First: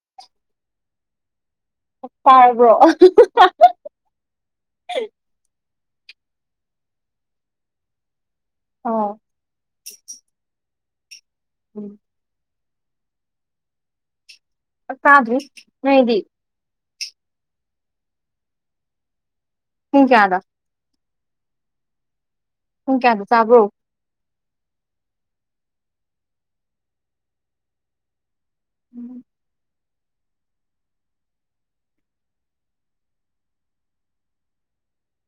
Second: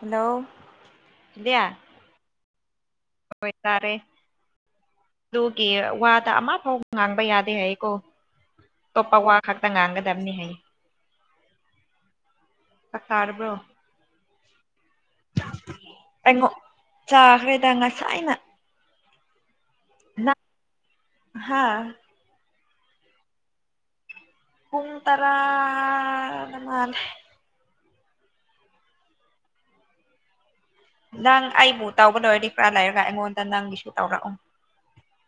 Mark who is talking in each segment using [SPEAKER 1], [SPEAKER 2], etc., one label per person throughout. [SPEAKER 1] Hello ꯏꯕꯦ
[SPEAKER 2] ꯄꯥꯏꯕ꯭ꯔꯣ꯫
[SPEAKER 1] ꯑꯈꯣꯏ ꯇꯥꯔꯦ ꯑꯗꯨꯒꯤ ꯋꯥꯗ ꯑꯃ ꯐꯥꯎ ꯉꯥꯡꯕ ꯌꯥꯗꯦ ꯍꯥꯏꯌꯦꯀꯣ ꯑꯇꯣꯞꯄ
[SPEAKER 2] ꯑꯣ
[SPEAKER 1] ꯋꯥ ꯈꯛꯇ ꯉꯥꯡꯒꯗꯕꯅꯤ ꯍꯥꯏꯌꯦ꯫
[SPEAKER 2] ꯎꯝ [unintelligible]
[SPEAKER 1] ꯆꯥꯛ ꯆꯥꯔꯕ꯭ꯔꯣ
[SPEAKER 2] ꯆꯥꯛ ꯆꯥꯥꯗ꯭ꯔꯤ ꯅꯣꯏꯗꯤ
[SPEAKER 1] ꯑꯩꯉꯣꯟ ꯆꯥꯈ꯭ꯔꯦꯗ ꯉꯁꯥꯏꯅ
[SPEAKER 2] ꯄꯨꯡ ꯀꯌꯥꯗ
[SPEAKER 1] ꯍꯥꯥ
[SPEAKER 2] ꯄꯨꯡ ꯀꯌꯥꯗ ꯆꯕ꯭ꯔꯣ
[SPEAKER 1] ꯄꯨꯡ ꯇꯔꯥ ꯅꯍꯥꯟ
[SPEAKER 2] ꯎꯝ
[SPEAKER 1] ꯅꯪ ꯑꯩꯕꯨ ꯇꯧꯕ ꯂꯣꯏꯔꯗꯤ ꯈꯔꯥ ꯂꯩꯔꯒ ꯑꯩꯉꯣꯟꯗ ꯅꯪꯒꯤꯁꯨ ꯇꯧꯔꯛꯑꯣ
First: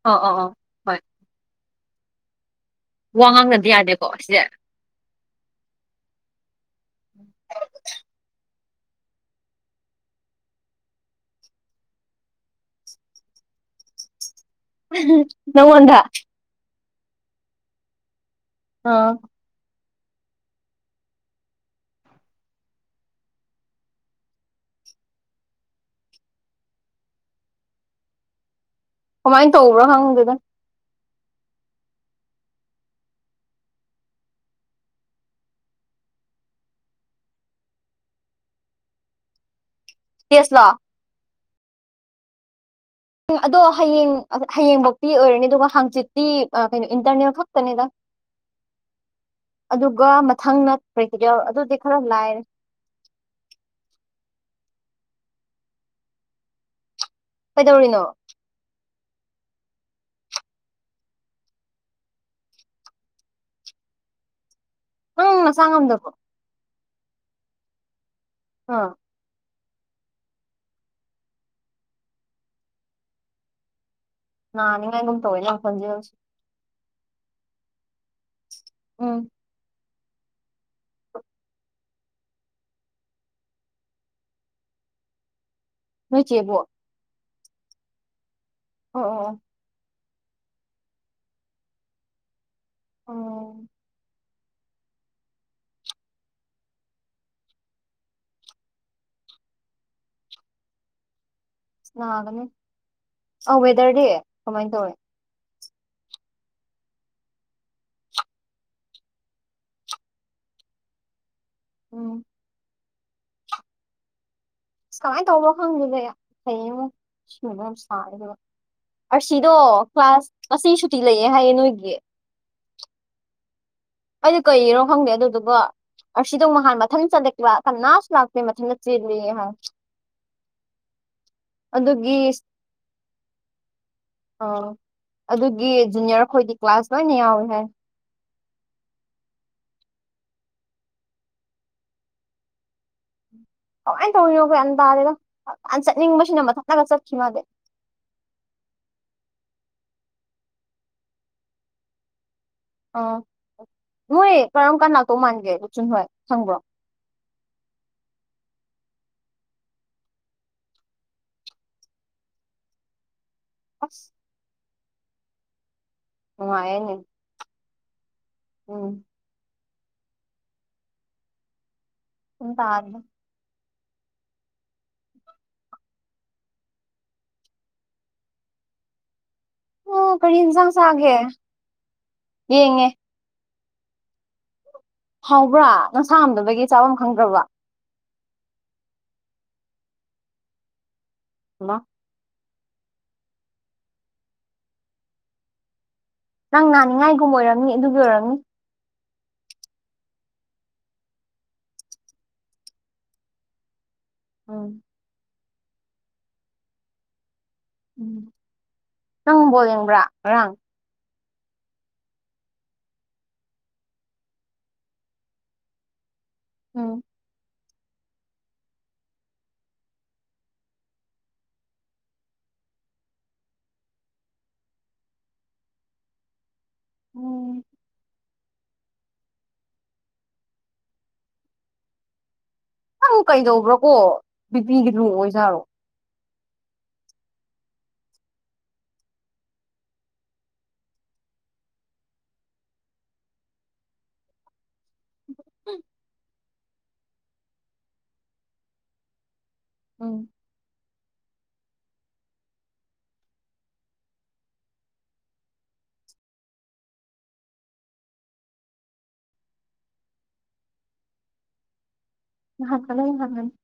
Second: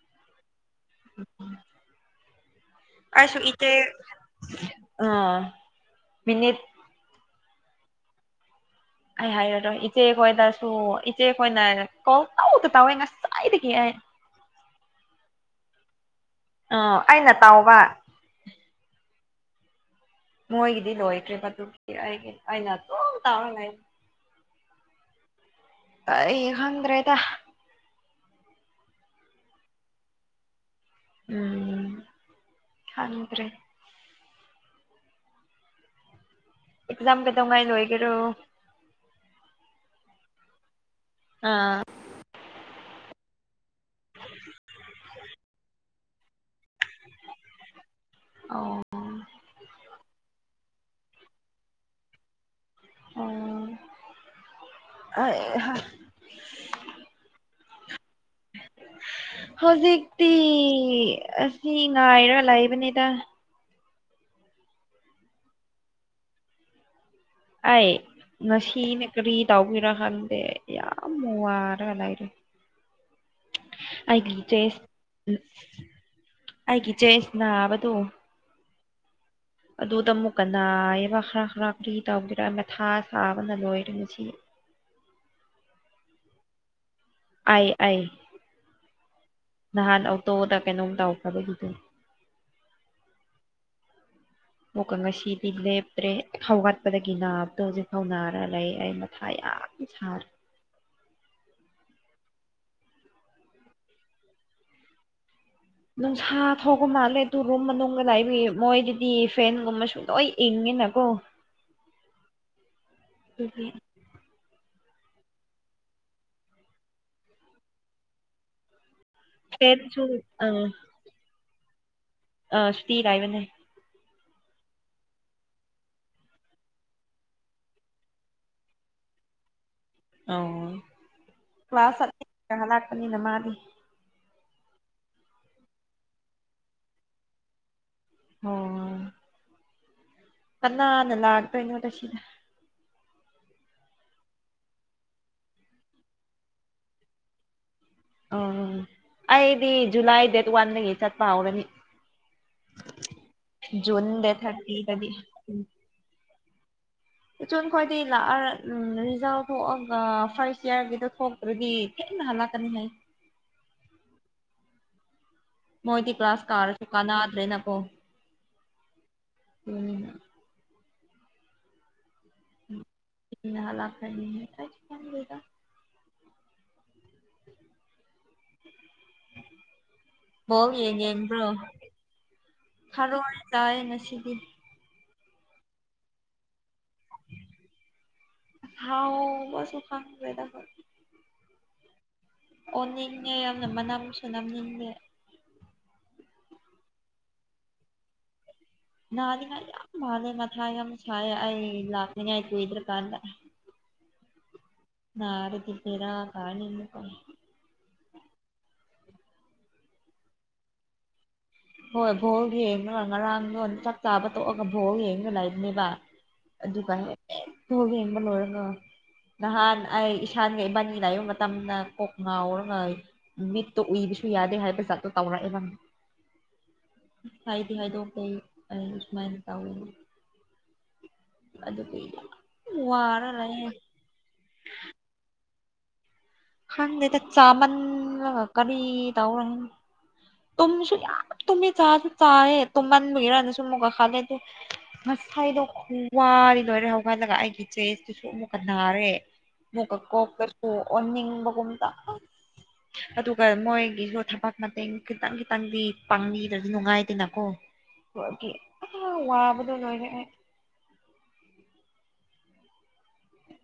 [SPEAKER 2] ꯑꯣ ꯑꯣ ꯑꯣ
[SPEAKER 1] ꯎꯝ [inaudible]
[SPEAKER 2] ꯋꯥ
[SPEAKER 1] ꯑꯩꯁꯨ
[SPEAKER 2] ꯉꯥꯡꯅꯗꯤ
[SPEAKER 1] ꯏꯇꯦ
[SPEAKER 2] ꯌꯥꯗꯦꯀꯣ ꯁꯤꯁꯦ
[SPEAKER 1] ꯑ ꯃꯤꯅꯤꯠ
[SPEAKER 2] ꯎꯝ [inaudible]
[SPEAKER 1] ꯑꯩ ꯍꯥꯏꯔꯔꯣꯏ ꯏꯆꯦ ꯈꯣꯏꯗꯁꯨ ꯏꯆꯦ ꯈꯣꯏꯅ ꯀꯣꯜ ꯇꯧꯗ ꯇꯧꯋꯦ ꯉꯁꯥꯏꯗꯒꯤ ꯑꯩ
[SPEAKER 2] ꯅꯪꯉꯣꯟꯗ
[SPEAKER 1] ꯑ ꯑꯩꯅ ꯇꯥꯎꯕ
[SPEAKER 2] ꯑꯥ
[SPEAKER 1] ꯃꯣꯏꯒꯤꯗꯤ ꯂꯣꯏꯈ꯭ꯔꯦꯕ ꯑꯗꯨꯗꯤ ꯑꯩꯒꯤ ꯑꯩꯅ ꯑꯗꯨꯝ ꯇꯧꯔ ꯂꯩ ꯑꯩ ꯈꯪꯗ꯭ꯔꯦꯗ
[SPEAKER 2] ꯀꯃꯥꯏꯅ ꯇꯧꯕ꯭ꯔꯣ ꯈꯪꯗꯦꯗ
[SPEAKER 1] ꯎꯝ ꯈꯪꯗ꯭ꯔꯦ ꯑꯦꯛꯖꯥꯝ ꯀꯩꯗꯧꯉꯥꯏ ꯂꯣꯏꯒꯦꯔꯣ
[SPEAKER 2] ꯇꯦꯁ ꯂꯣ
[SPEAKER 1] ꯑꯝ
[SPEAKER 2] ꯑꯗꯣ ꯍꯌꯦꯡ ꯍꯌꯦꯡꯐꯧꯛꯇꯤ ꯑꯣꯏꯔꯅꯤ ꯑꯗꯨꯒ ꯍꯥꯡꯆꯤꯠ ꯇꯤ ꯀꯩꯅꯣ ꯏꯟꯇꯔꯅꯦꯠ ꯈꯛꯇꯅꯤꯗ
[SPEAKER 1] ꯑꯣ
[SPEAKER 2] ꯑꯗꯨꯒ ꯃꯊꯪꯅ ꯄ꯭ꯔꯦꯛꯇꯤꯒꯦꯟ ꯑꯗꯨꯗꯤ ꯈꯔ ꯂꯥꯏꯑꯦ
[SPEAKER 1] ꯎꯝ ꯍꯩꯍꯥ
[SPEAKER 2] ꯀꯩꯗꯧꯔꯤꯅꯣ
[SPEAKER 1] ꯍꯧꯖꯤꯛꯇꯤ ꯑꯁꯤ ꯉꯥꯏꯔ ꯂꯩꯥꯕꯅꯤꯗ
[SPEAKER 2] ꯅꯪ ꯅꯥꯁꯥ ꯉꯝꯗꯕ꯭ꯔꯣ
[SPEAKER 1] ꯑꯩ
[SPEAKER 2] ꯑꯥ
[SPEAKER 1] ꯉꯁꯤꯅ ꯀꯔꯤ ꯇꯧꯕꯩꯔꯥ ꯈꯪꯗꯦ ꯌꯥꯝ ꯋꯥꯔꯒ ꯂꯩꯕꯅꯦ ꯑꯩꯒꯤ ꯆꯦꯁ
[SPEAKER 2] ꯅꯥꯅꯤꯡꯉꯥꯏꯒꯨꯝ ꯇꯧꯋꯦ ꯅꯪ ꯈꯣꯟꯖꯦꯜꯁꯦ
[SPEAKER 1] ꯑꯩꯒꯤ ꯆꯦꯁꯅꯕꯗꯨ
[SPEAKER 2] ꯎꯝ
[SPEAKER 1] ꯑꯗꯨꯗ ꯑꯃꯨꯛꯀ ꯅꯥꯏꯌꯦꯕ ꯈꯔ ꯈꯔ ꯀꯔꯤ ꯇꯧꯒꯦꯔ ꯃꯊꯥ ꯁꯥꯕꯅ ꯂꯣꯏꯔꯦ ꯉꯁꯤ
[SPEAKER 2] ꯅꯣꯏ ꯆꯦꯕꯨ
[SPEAKER 1] ꯑꯩ ꯑꯩ
[SPEAKER 2] ꯑꯣ ꯑꯣ
[SPEAKER 1] ꯅꯍꯥꯟ ꯑꯣꯇꯣꯗ ꯀꯩꯅꯣꯝ ꯇꯥꯎꯈ꯭ꯔꯕꯒꯤꯗ
[SPEAKER 2] ꯑꯣ
[SPEAKER 1] ꯑꯃꯨꯛꯀ ꯉꯁꯤꯗꯤ ꯂꯦꯞꯇ꯭ꯔꯦ ꯈꯥꯎꯒꯠꯄꯗꯒꯤ ꯅꯥꯕꯗꯣ ꯍꯧꯖꯤꯛꯐꯥꯎ ꯅꯥꯔ ꯂꯩ ꯑꯩ ꯃꯊꯥ ꯌꯥꯝ ꯁꯥꯔꯦ
[SPEAKER 2] ꯅꯥꯒꯅꯤ ꯑꯧ ꯋꯦꯗꯔꯗꯤ ꯀꯃꯥꯏꯅ ꯇꯧꯋꯤ
[SPEAKER 1] ꯅꯨꯡꯁꯥ ꯊꯣꯛꯄ ꯃꯥꯜꯂꯦ ꯑꯗꯨ ꯔꯨꯝ ꯃꯅꯨꯡꯗ ꯂꯥꯛꯏꯕ ꯃꯣꯏꯒꯣꯗꯤ ꯐꯦꯟꯒꯨꯝꯕꯁꯨ ꯂꯣꯏ ꯏꯪꯉꯦꯅꯀꯣ
[SPEAKER 2] ꯎꯝ
[SPEAKER 1] ꯎ [inaudible]
[SPEAKER 2] ꯑꯁ ꯀꯃꯥꯏꯅ ꯇꯧꯕꯅꯣ ꯈꯪꯗꯦꯗ [unintelligible] ꯁꯥꯔꯦ ꯑꯗꯨꯒ ꯑꯁꯤꯗꯣ
[SPEAKER 1] ꯐꯦꯟꯁꯨ
[SPEAKER 2] ꯀ꯭ꯂꯥꯁ ꯑꯁꯤ ꯁꯨꯇꯤ ꯂꯩꯌꯦ ꯍꯥꯏꯌꯦ ꯅꯣꯏꯒꯤ
[SPEAKER 1] ꯑ ꯁꯤ [unintelligible]
[SPEAKER 2] ꯑꯩ ꯀꯩꯒꯤꯅꯣ ꯈꯪꯗꯦ ꯑꯗꯨꯗꯨꯒꯣ ꯑꯁꯤꯗꯣ ꯅꯍꯥꯟ ꯃꯊꯟ ꯆꯠꯂꯦ ꯀꯅꯥꯁꯨ ꯂꯥꯛꯇꯦ ꯃꯊꯟꯇ ꯆꯦꯜꯂꯤ ꯍꯥꯏꯕꯅꯤ
[SPEAKER 1] ꯑ ꯀ꯭ꯂꯥꯁ
[SPEAKER 2] ꯑꯗꯨꯒꯤ
[SPEAKER 1] ꯆꯠ ꯂꯥꯛꯄꯅꯤꯅ ꯃꯥꯗꯤ
[SPEAKER 2] ꯑꯥꯎ ꯑꯗꯨꯒꯤ ꯖꯨꯅꯤꯌꯔ ꯈꯣꯏꯗꯤ ꯀ꯭ꯂꯥꯁ ꯂꯣꯏꯅ ꯌꯥꯎꯏꯤ ꯍꯥꯏ
[SPEAKER 1] ꯑꯣ ꯀꯅꯥꯅ ꯂꯥꯛꯇꯣꯏꯅꯣꯗ ꯁꯤꯗ
[SPEAKER 2] ꯀꯃꯥꯏꯅ ꯇꯧꯔꯤꯅꯣ ꯈꯣꯏ ꯒ꯭ꯌꯥꯟ ꯇꯥꯗꯦꯗꯣ ꯉꯥꯟꯇꯅ ꯆꯠꯅꯤꯡꯕꯁꯤꯅ ꯃꯊꯟꯇꯒ ꯆꯠꯈꯤ ꯃꯥꯗꯤ
[SPEAKER 1] ꯎꯝ ꯑꯩꯗꯤ ꯖꯨꯂꯥꯏ ꯗꯦꯠ ꯋꯥꯟꯗꯒꯤ ꯆꯠꯄ ꯍꯧꯔꯅꯤ
[SPEAKER 2] ꯑ
[SPEAKER 1] ꯖꯨꯟ
[SPEAKER 2] ꯅꯣꯏ
[SPEAKER 1] ꯗꯦꯠ
[SPEAKER 2] ꯀꯔꯝ ꯀꯥꯟ
[SPEAKER 1] ꯊꯥꯔꯇꯤꯗꯗꯤ
[SPEAKER 2] ꯂꯥꯛꯇꯧ ꯃꯥꯟꯒꯦ ꯂꯨꯆꯨꯟ ꯍꯣꯏ ꯈꯪꯕ꯭ꯔꯣ
[SPEAKER 1] ꯑꯆꯣꯟ ꯈꯣꯏꯗꯤ ꯂꯥꯛꯑ ꯔꯤꯖꯜ ꯊꯣꯛꯑꯒ ꯐꯥꯔꯁ ꯏꯌꯥꯔꯒꯤꯗ ꯊꯣꯛ ꯑꯗꯨꯗꯤ ꯊꯦꯡꯅ ꯍꯜꯂꯛꯀꯅꯤ ꯍꯥꯏꯌꯦ
[SPEAKER 2] ꯑꯁ
[SPEAKER 1] ꯃꯣꯏꯗꯤ ꯀ꯭ꯂꯥꯁ ꯀꯥꯔꯁꯨ ꯀꯥꯟꯅꯗ꯭ꯔꯦ ꯅꯀꯣ
[SPEAKER 2] ꯑꯣ
[SPEAKER 1] ꯎꯝ
[SPEAKER 2] [unintelligible]
[SPEAKER 1] [unintelligible] ꯂꯥꯛꯈ꯭ꯔꯗꯤ ꯑꯩꯖꯨ ꯈꯪꯗꯦꯗ
[SPEAKER 2] ꯑꯣ ꯀꯔꯤ
[SPEAKER 1] ꯕꯣꯜ
[SPEAKER 2] ꯌꯦꯟꯁꯥꯡ
[SPEAKER 1] ꯌꯦꯡ
[SPEAKER 2] ꯆꯥꯒꯦ
[SPEAKER 1] ꯌꯦꯡꯕ꯭ꯔꯣ
[SPEAKER 2] ꯌꯦꯡꯉꯦ
[SPEAKER 1] ꯊꯔꯣꯏ ꯆꯥꯏꯑꯦ ꯉꯁꯤꯗꯤ
[SPEAKER 2] ꯍꯥꯎꯕ꯭ꯔꯥ ꯅꯁꯥ ꯉꯝꯗꯕꯒꯤ ꯆꯥꯐꯝ ꯈꯪꯗ꯭ꯔꯕ
[SPEAKER 1] ꯍꯥꯎꯕꯁꯨ ꯈꯪꯗ꯭ꯔꯦꯗ ꯈꯣꯏ
[SPEAKER 2] ꯏ [unintelligible]
[SPEAKER 1] ꯑꯣꯟꯅꯤꯡꯉꯦ ꯌꯥꯝꯅ ꯃꯅꯝꯁꯨ ꯅꯝꯅꯤꯡꯗꯦ
[SPEAKER 2] ꯅꯪ ꯅꯥꯅꯤꯡꯉꯥꯏꯒꯨꯝꯕ ꯑꯣꯏꯔꯝꯅꯤ ꯑꯗꯨꯒꯤ ꯑꯣꯏꯔꯝꯅꯤ
[SPEAKER 1] ꯅꯅꯤꯉꯥꯏ ꯌꯥꯝ ꯃꯥꯜꯂꯦ ꯃꯊꯥ ꯌꯥꯝ ꯁꯥꯏꯑꯦ ꯑꯩ ꯂꯥꯛꯅꯤꯡꯉꯥꯏ ꯀꯨꯏꯗ꯭ꯔ ꯀꯥꯟꯗ
[SPEAKER 2] ꯎꯝ
[SPEAKER 1] ꯅꯔꯗꯤ ꯕꯦꯔꯥ ꯀꯥꯅꯤꯅꯦ ꯀꯣ
[SPEAKER 2] ꯎꯝ ꯅꯪ ꯕꯣꯜ ꯌꯦꯡꯕ꯭ꯔꯥ ꯉꯔꯥꯡ
[SPEAKER 1] ꯍꯣꯏ ꯚꯣꯜ ꯌꯦꯡꯉꯒ ꯉꯔꯥꯡꯗꯣ ꯆꯥꯛ ꯆꯥꯕ ꯇꯣꯛꯑꯒ ꯚꯣꯜ ꯌꯦꯡꯉꯒ ꯂꯩꯕꯅꯦꯕ ꯑꯗꯨ
[SPEAKER 2] ꯎꯝ
[SPEAKER 1] ꯀꯥꯏꯅ [unintelligible] ꯌꯦꯡꯕ ꯂꯣꯏꯔꯒ ꯅꯍꯥꯟ ꯑꯩ ꯏꯁꯥꯟꯒ ꯏꯕꯥꯟꯅꯤ ꯂꯥꯛꯏꯕ ꯃꯇꯝꯗ ꯀꯣꯛ ꯉꯥꯎꯔꯒ ꯃꯤꯠꯇꯣ ꯎꯏꯕꯁꯨ ꯌꯥꯗꯦ ꯍꯥꯏꯕ ꯖꯥꯠꯇꯣ ꯇꯧꯔꯛꯑꯦꯕ
[SPEAKER 2] ꯎꯝ
[SPEAKER 1] ꯍꯥꯏꯗꯤ ꯍꯥꯏꯗꯣꯛ ꯀꯩ ꯑꯩ ꯁꯨꯃꯥꯏꯅ ꯇꯧꯋꯤꯗꯣ ꯑꯗꯨꯗ ꯀꯨꯏꯔꯦꯕ
[SPEAKER 2] ꯅꯪ ꯀꯩꯗꯧꯕ꯭ꯔꯣ ꯀꯣ ꯕꯤ ꯄꯤꯒ ꯂꯦ ꯑꯣꯏꯖꯥꯠꯂꯣ
[SPEAKER 1] ꯈꯪꯗꯦꯗ ꯆꯥꯃꯟꯂꯒ ꯀꯔꯤ ꯇꯧꯔ ꯈꯪꯗꯦ ꯇꯨꯝꯁꯨ ꯌꯥꯝ ꯇꯨꯝꯃꯦ ꯆꯥꯁꯨ ꯆꯥꯌꯦ ꯇꯨꯝꯃꯟꯕꯩꯔ ꯑꯃꯨꯛꯀꯁꯨ ꯈꯜꯂꯦ ꯉꯁꯥꯏꯗꯣ ꯈꯨꯋꯥꯔꯤ ꯂꯣꯏꯔꯦ ꯍꯧꯒꯜꯂꯒ ꯑꯩꯒꯤ ꯆꯦꯁꯇꯨꯁꯨ ꯑꯃꯨꯛꯀ ꯅꯥꯔꯦ ꯑꯃꯨꯛꯀꯥ
[SPEAKER 2] ꯎꯝ
[SPEAKER 1] ꯀꯣꯛꯇꯁꯨ ꯑꯣꯅꯤꯡꯕꯒꯨꯝꯅ ꯑꯁ ꯑꯗꯨꯒ ꯃꯣꯏꯒꯤꯁꯨ ꯊꯕꯛ ꯃꯇꯦꯡ ꯈꯤꯇꯪ ꯈꯤꯇꯪꯗꯤ ꯄꯥꯡꯕꯤꯗ꯭ꯔꯗꯤ ꯅꯨꯡꯉꯥꯏꯇꯦꯅꯀꯣ [unintelligible] ꯑꯥ ꯋꯥꯕꯗꯣ ꯂꯣꯏꯔꯦ ꯑꯩ
[SPEAKER 2] ꯅꯍꯥꯟ [unintelligible]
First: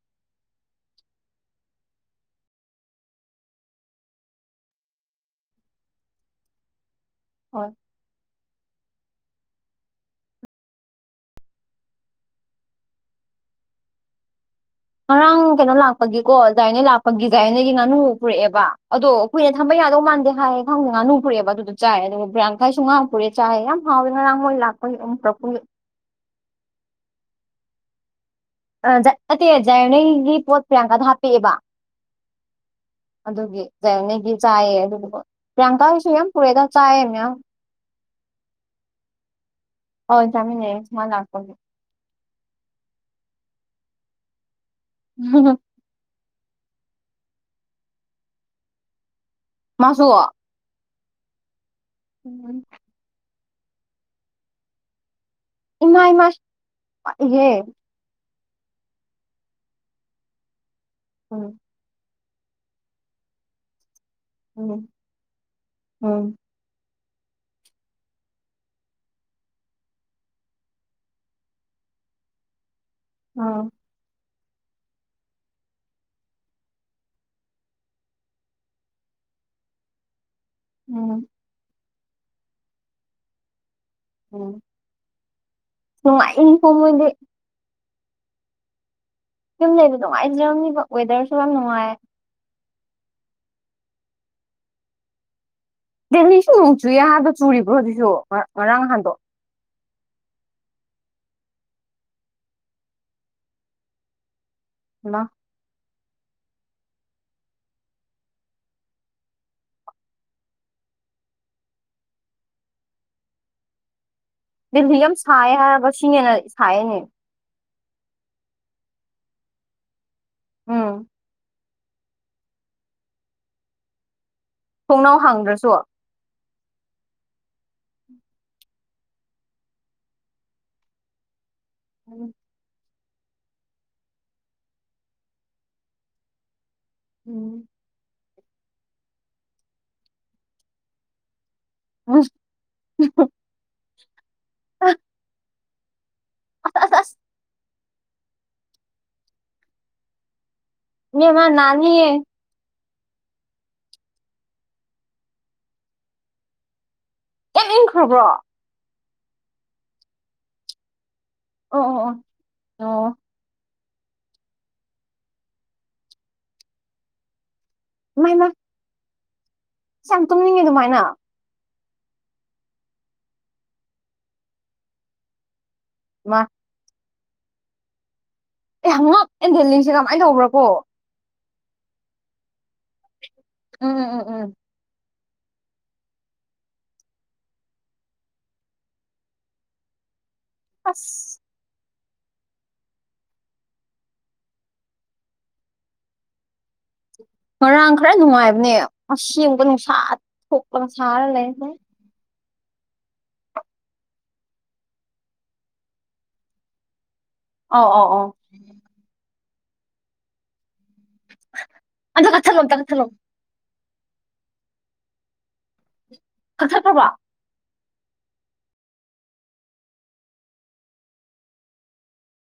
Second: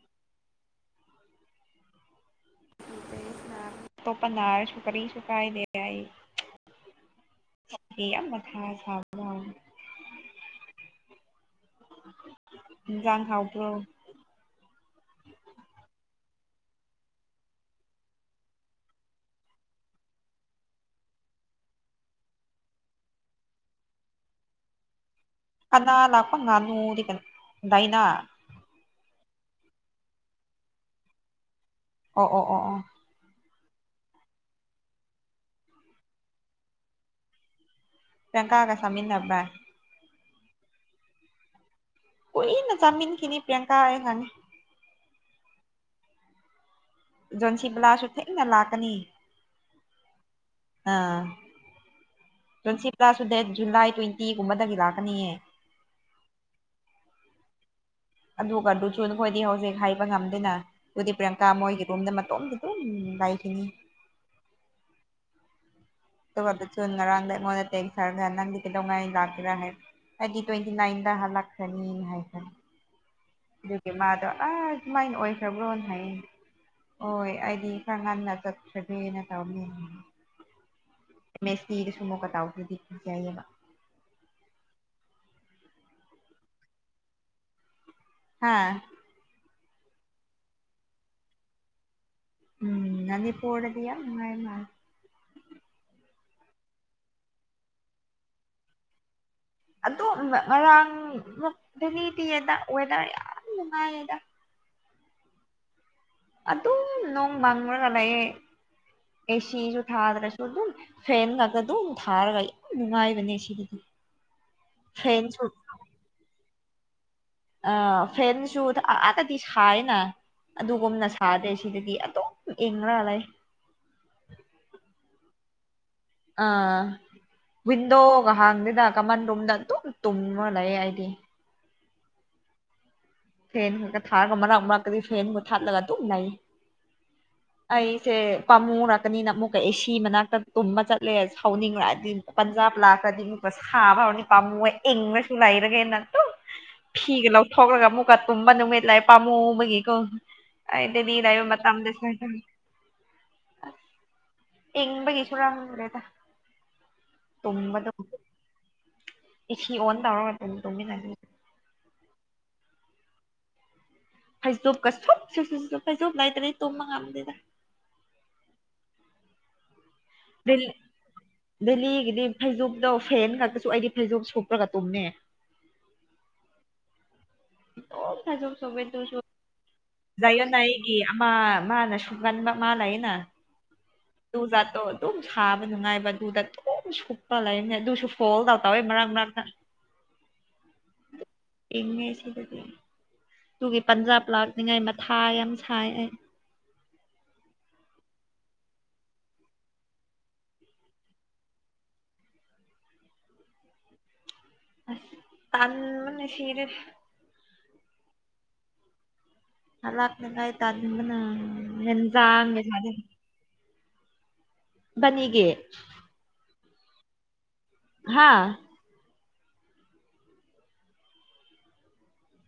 [SPEAKER 1] ꯇꯣꯞꯄꯥ ꯅꯔꯁꯨ ꯀꯔꯤꯁꯨ ꯀꯥꯏꯗꯦ ꯑꯩ
[SPEAKER 2] ꯍꯣꯏ
[SPEAKER 1] [unintelligible] ꯌꯥꯝ ꯃꯊꯥ ꯁꯥꯕ ꯋꯥꯅꯦ ꯏꯟꯖꯥꯡ ꯍꯥꯎꯕ꯭ꯔꯣ
[SPEAKER 2] ꯉꯔꯥꯡ ꯀꯩꯅꯣ ꯂꯥꯛꯄꯒꯤꯀꯣ ꯗꯥꯥꯏ ꯅꯦ ꯂꯥꯛꯄꯒꯤ ꯖꯥꯏ ꯅꯦꯒꯤ ꯉꯥꯅꯨ ꯄꯨꯔꯛꯑꯦꯕ ꯑꯗꯣ ꯀꯨꯏꯅ ꯊꯝꯕ ꯌꯥꯗꯧ ꯃꯥꯟꯗꯦ ꯍꯥꯏꯌꯦ ꯈꯪꯗꯦ ꯉꯥꯅꯨ ꯄꯨꯔꯛꯑꯦꯕ ꯑꯗꯨꯗ ꯆꯥꯏ ꯑꯗꯨꯒ ꯄ꯭ꯔꯤꯌꯥꯡꯀꯥꯏꯁꯨ ꯉꯥ ꯄꯨꯔꯛꯑꯦ ꯆꯥꯏꯌꯦ ꯌꯥꯝ ꯍꯥꯎꯋꯦ ꯉꯥꯔꯥꯡ ꯃꯣꯏ ꯂꯥꯛ ꯄꯩ ꯎꯝ ꯄꯨꯔꯛꯄꯒꯤ
[SPEAKER 1] ꯀꯅꯥ ꯂꯥꯛꯄ ꯉꯥꯅꯨꯗꯤ ꯀ ꯗꯥꯏꯅ
[SPEAKER 2] ꯑ ꯖꯥꯏ ꯑꯠꯇꯦ ꯖꯥꯏꯌꯣꯅꯩꯒꯤ ꯄꯣꯠ ꯄ꯭ꯔꯤꯌꯥꯡꯀꯗ ꯍꯥꯞꯄꯥꯛ ꯑꯦ ꯕꯥ
[SPEAKER 1] ꯑꯣ ꯑꯣ ꯑꯣ ꯑꯣ
[SPEAKER 2] ꯑꯗꯨꯒꯤ ꯖꯥꯏꯑꯣꯅꯦꯒꯤ ꯆꯥꯏꯌꯦ ꯑꯗꯨꯗꯨꯒ ꯄ꯭ꯔꯤꯌꯥꯡꯀꯥꯒꯤꯁꯨ ꯌꯥꯝ ꯄꯨꯔꯦꯗ ꯆꯥꯏꯌꯦ ꯃꯌꯥꯝ
[SPEAKER 1] ꯄ꯭ꯔꯤꯌꯥꯡꯀꯥꯒ ꯆꯥꯃꯤꯟꯅꯕ꯭ꯔꯥ
[SPEAKER 2] ꯑꯣꯟ ꯆꯃꯤꯟꯅꯩꯌꯦ ꯃꯥ ꯂꯥꯛꯄꯒꯤ
[SPEAKER 1] ꯀꯨꯏꯅ ꯆꯥꯃꯤꯟꯈꯤꯅꯤ ꯄ꯭ꯔꯤꯌꯥꯡꯀꯥ ꯑꯩ ꯈꯪꯉꯦ
[SPEAKER 2] [unintelligible]
[SPEAKER 1] ꯖꯣꯟꯁꯤꯕꯂꯥꯁꯨ ꯊꯦꯡꯅ ꯂꯥꯛꯀꯅꯤ
[SPEAKER 2] ꯃꯥꯁꯨ
[SPEAKER 1] ꯑ ꯖꯣꯟꯁꯤꯞ ꯇ꯭ꯔꯁꯨ ꯗꯦꯠ ꯖꯨꯂꯥꯏ ꯇꯣꯏꯟꯇꯤ ꯒꯨꯝꯕꯗꯒꯤ ꯂꯥꯛꯀꯅꯤꯌꯦ
[SPEAKER 2] ꯏꯃꯥꯏ ꯏꯃꯥꯏ ꯄꯥꯛꯏꯖꯦ
[SPEAKER 1] ꯑꯗꯨꯒꯗꯨꯁꯨ ꯅꯈꯣꯏꯗꯤ ꯍꯧꯖꯤꯛ ꯍꯥꯏꯕ ꯉꯝꯗꯦꯅ ꯑꯗꯨꯗꯤ ꯄ꯭ꯔꯤꯌꯥꯡꯀꯥ
[SPEAKER 2] ꯎꯝ
[SPEAKER 1] ꯃꯣꯏꯒꯤ ꯔꯨꯝꯗ ꯃꯇꯣꯝ ꯗꯨꯝ ꯂꯩꯥꯈꯤꯅꯤ
[SPEAKER 2] ꯎꯝ ꯎꯝ
[SPEAKER 1] ꯗꯨꯒ ꯗꯨꯠꯁꯨꯟ ꯉꯔꯥꯡꯗ ꯑꯩꯩꯉꯦꯟꯗ ꯇꯦꯝꯁ ꯊꯥꯔꯝꯅ ꯅꯪꯗꯤ ꯀꯩꯗꯩꯉꯩ ꯂꯥꯛꯒꯦꯔ ꯍꯥꯏ ꯑꯗꯤ ꯇꯣꯏꯇꯤ ꯅꯥꯏꯟꯗ ꯍꯜꯂꯛꯈ꯭ꯔꯅꯤ ꯍꯥꯏꯕ
[SPEAKER 2] ꯎꯝ
[SPEAKER 1] ꯑꯗꯨꯒꯤ ꯃꯥꯗꯣ ꯑ ꯃꯥꯏꯅ ꯑꯣꯏꯈ꯭ꯔꯕ꯭ꯔꯣ ꯍꯥꯏꯌꯦ ꯑꯣꯏ ꯑꯩꯗꯤ ꯈꯔ ꯉꯟꯅ ꯆꯠꯈ꯭ꯔꯒ꯭ꯔꯦꯅ ꯇꯧꯃꯤ
[SPEAKER 2] ꯎꯝ
[SPEAKER 1] ꯃꯦꯁꯤꯒꯁꯨ ꯃꯨꯛꯀꯇꯥꯎꯈꯔꯗꯤ ꯌꯥꯏꯑꯕ
[SPEAKER 2] ꯎꯝ ꯅꯨꯉꯥꯏꯀꯣ ꯃꯣꯏꯗꯤ
[SPEAKER 1] ꯍꯥꯥ
[SPEAKER 2] ꯌꯨꯝ ꯂꯩꯕ ꯅꯨꯡꯉꯥꯏꯖꯔꯝꯅꯤꯕ ꯋꯦꯗꯔꯁꯨ ꯌꯥꯝ ꯅꯨꯡꯉꯥꯏ
[SPEAKER 1] ꯎꯝ ꯅꯥꯟꯅꯤ ꯄꯣꯔꯗꯗꯤ ꯌꯥꯝ ꯅꯨꯉꯥꯏ ꯃꯥ
[SPEAKER 2] ꯗꯦꯜꯂꯤꯁꯨ ꯅꯨꯡ ꯆꯨꯌꯥꯗꯣ ꯆꯨꯔꯤꯕ꯭ꯔꯣ ꯍꯧꯖꯤꯛꯁꯨ ꯉꯥ ꯉꯥꯔꯥꯡ ꯉꯍꯥꯟꯗꯣ
[SPEAKER 1] ꯑꯗꯣꯝ ꯉꯥ ꯉꯔꯥꯡꯃꯨꯛ ꯗꯦꯂꯤꯇꯤꯑꯦꯗ ꯋꯦꯗꯔ ꯌꯥꯝ ꯅꯨꯡꯉꯥꯏꯌꯦꯗ
[SPEAKER 2] ꯍꯜꯂꯣ
[SPEAKER 1] ꯑꯗꯨꯝ ꯅꯣꯡ ꯃꯪꯔꯒ ꯂꯩꯌꯦ ꯑꯦꯁꯤꯁꯨ ꯊꯥꯗ꯭ꯔꯁꯨ ꯑꯗꯨꯝ ꯐꯦꯟꯉꯛꯇ ꯑꯗꯨ ꯊꯥꯔꯒ ꯌꯥꯝ ꯅꯨꯡꯉꯥꯏꯕꯅꯦ ꯁꯤꯗꯗꯤ
[SPEAKER 2] ꯗꯦꯜꯍꯤ ꯌꯥꯝ
[SPEAKER 1] ꯐꯦꯟꯁꯨ
[SPEAKER 2] ꯁꯥꯏ ꯍꯥꯏꯔꯒ ꯁꯤꯅ ꯍꯦꯟ ꯁꯥꯏꯌꯦꯅꯦ
[SPEAKER 1] ꯑ ꯐꯦꯠꯁꯨꯗ ꯑꯥꯗꯗꯤ ꯁꯥꯏꯅ
[SPEAKER 2] ꯎꯝ
[SPEAKER 1] ꯑꯗꯨꯒꯨꯝꯅ ꯁꯥꯗꯦ‌ ꯁꯤ ꯁꯤꯗꯗꯤ ꯑꯗꯨꯝ ꯏꯪꯔꯥ ꯂꯩ
[SPEAKER 2] ꯊꯣꯡꯅꯥꯎ ꯍꯥꯡꯗ꯭ꯔꯁꯨ
[SPEAKER 1] ꯑ ꯋꯤꯟꯗꯣꯒ ꯍꯥꯡꯗꯦꯗ ꯀꯃꯟ ꯔꯨꯝꯗ ꯑꯗꯨꯝ ꯇꯨꯝꯃ ꯂꯩꯌꯦ ꯑꯩꯗꯤ
[SPEAKER 2] ꯎꯝ
[SPEAKER 1] ꯐꯦꯟ ꯈꯛꯇ ꯊꯥꯔꯒ ꯃꯔꯛ ꯃꯔꯛꯇꯗꯤ ꯐꯦꯟꯒꯨꯝꯕ ꯊꯥꯠꯂꯒ ꯑꯗꯨꯝ ꯂꯩ
[SPEAKER 2] ꯎꯝ
[SPEAKER 1] ꯑꯩꯁꯦ ꯄꯥꯝꯃꯨꯔꯛꯀꯅꯤꯅ ꯑꯃꯨꯛꯀ ꯑꯦ ꯁꯤ ꯃꯅꯥꯛꯇ ꯇꯨꯝꯕ ꯆꯠꯂꯦ ꯍꯥꯎꯅꯤꯡꯔꯛꯑ ꯕꯤꯟ ꯄꯟꯖꯥꯞ ꯂꯥꯛꯈꯔꯗꯤ ꯃꯨꯛꯀ ꯁꯥꯕ ꯍꯧꯔꯅꯤ ꯄꯥꯃꯨꯑꯦ
[SPEAKER 2] ꯑꯁ
[SPEAKER 1] ꯏꯪꯔꯁꯨ ꯂꯩꯔꯒꯦꯅ ꯇꯨꯝ
[SPEAKER 2] ꯑꯁ ꯑꯁ
[SPEAKER 1] ꯐꯤꯒ ꯂꯧꯊꯣꯛꯂꯒ ꯑꯃꯨꯛꯀ ꯇꯨꯝꯕ ꯅꯨꯃꯤꯠ ꯂꯥꯏ ꯄꯥꯝꯃꯨꯕꯒꯤꯀꯣ ꯑꯩꯗꯗꯤ
[SPEAKER 2] ꯏꯕꯦꯝꯃ
[SPEAKER 1] [unintelligible] ꯃꯇꯝꯗ
[SPEAKER 2] ꯅꯥꯅꯤꯌꯦ
[SPEAKER 1] [unintelligible] ꯏꯤꯡꯕꯒꯤꯁꯨ [unintelligible]
[SPEAKER 2] ꯌꯥꯝ
[SPEAKER 1] ꯇꯨꯝꯕꯗ
[SPEAKER 2] ꯏꯪꯈ꯭ꯔꯕ꯭ꯔꯣ
[SPEAKER 1] ꯏ ꯁꯤ ꯑꯣꯟ ꯇꯧꯔꯒ ꯇꯨꯝ ꯇꯨꯝꯃꯤꯟꯅꯁꯤ
[SPEAKER 2] ꯑꯣ ꯑꯣ ꯑꯣ ꯅꯣꯋꯣ
[SPEAKER 1] ꯐꯩꯖꯨꯞꯀ ꯁꯨꯞ ꯁꯨ ꯁꯨ ꯁꯨꯞꯄꯦ ꯐꯩꯖꯣꯨꯞ ꯂꯩꯇ꯭ꯔꯦ ꯇꯨꯝꯕ ꯉꯝꯗꯦꯗ
[SPEAKER 2] ꯃꯩꯃ ꯁ ꯇꯨꯝꯅꯤꯡꯉꯦ ꯑꯗꯨꯃꯥꯏꯅ
[SPEAKER 1] ꯗꯦꯜꯂꯤꯒꯤꯗꯤ ꯐꯩꯖꯨꯞꯇꯣ ꯐꯦꯟ ꯉꯛꯇꯁꯨ ꯑꯩꯗꯤ ꯐꯩꯖꯨꯞ ꯁꯨꯞꯄ꯭ꯔꯒ ꯇꯨꯝꯃꯦ
[SPEAKER 2] ꯃꯥ
[SPEAKER 1] [unintelligible] [unintelligible]
[SPEAKER 2] ꯑꯦ ꯉꯛꯑꯦ ꯗꯦꯂꯤꯁꯤ ꯌꯥꯝ
[SPEAKER 1] ꯖꯩꯌꯣ ꯅꯩꯒꯤ ꯑꯃ ꯃꯥꯅ ꯁꯨꯒꯟꯕ ꯃꯥ ꯂꯩꯌꯦꯅ
[SPEAKER 2] ꯎꯝ ꯎꯝ ꯎꯝ ꯎꯝ
[SPEAKER 1] ꯇꯨꯖꯥꯠꯇꯣ ꯑꯗꯨꯝ ꯁꯥꯕ ꯅꯨꯡꯉꯥꯏꯕ ꯑꯗꯨꯗ ꯑꯗꯨꯝ ꯁꯨꯞꯄ ꯂꯩꯕꯅꯦ ꯑꯗꯨꯁꯨ ꯐꯣꯜꯗ ꯇꯧꯋꯦ ꯃꯔꯛ ꯃꯔꯛꯇ [inaudible]
[SPEAKER 2] ꯑꯥꯁ
[SPEAKER 1] ꯏꯤꯡꯉꯦ ꯁꯤꯗꯗꯤ ꯇꯨꯒꯤ ꯄꯟꯖꯥꯕ ꯂꯥꯛꯅꯤꯡꯉꯥꯏ ꯃꯊꯥ ꯌꯥꯝ ꯁꯥꯏ ꯑꯩ
[SPEAKER 2] ꯉꯔꯥꯡ ꯈꯔ ꯅꯨꯡꯉꯥꯏꯕꯅꯦ ꯑꯁꯦꯡꯕ ꯅꯨꯡꯁꯥ ꯊꯣꯛꯂꯒ ꯁꯥꯔ ꯂꯩꯔꯦ
[SPEAKER 1] ꯑꯥꯁ ꯇꯟꯕꯅ ꯁꯤꯔꯦ
[SPEAKER 2] ꯑꯣ ꯑꯣ ꯑꯣ
[SPEAKER 1] ꯍꯂꯛꯅꯤꯡꯉꯥꯏ ꯇꯟꯕꯅ
[SPEAKER 2] ꯑꯗꯨ ꯈꯛꯇ ꯀꯛꯊꯠꯂꯣ
[SPEAKER 1] [unintelligible] ꯕꯅꯤꯒꯤ
[SPEAKER 2] ꯀꯛꯊꯠꯈ꯭ꯔꯕꯣ
[SPEAKER 1] ꯍꯥꯥ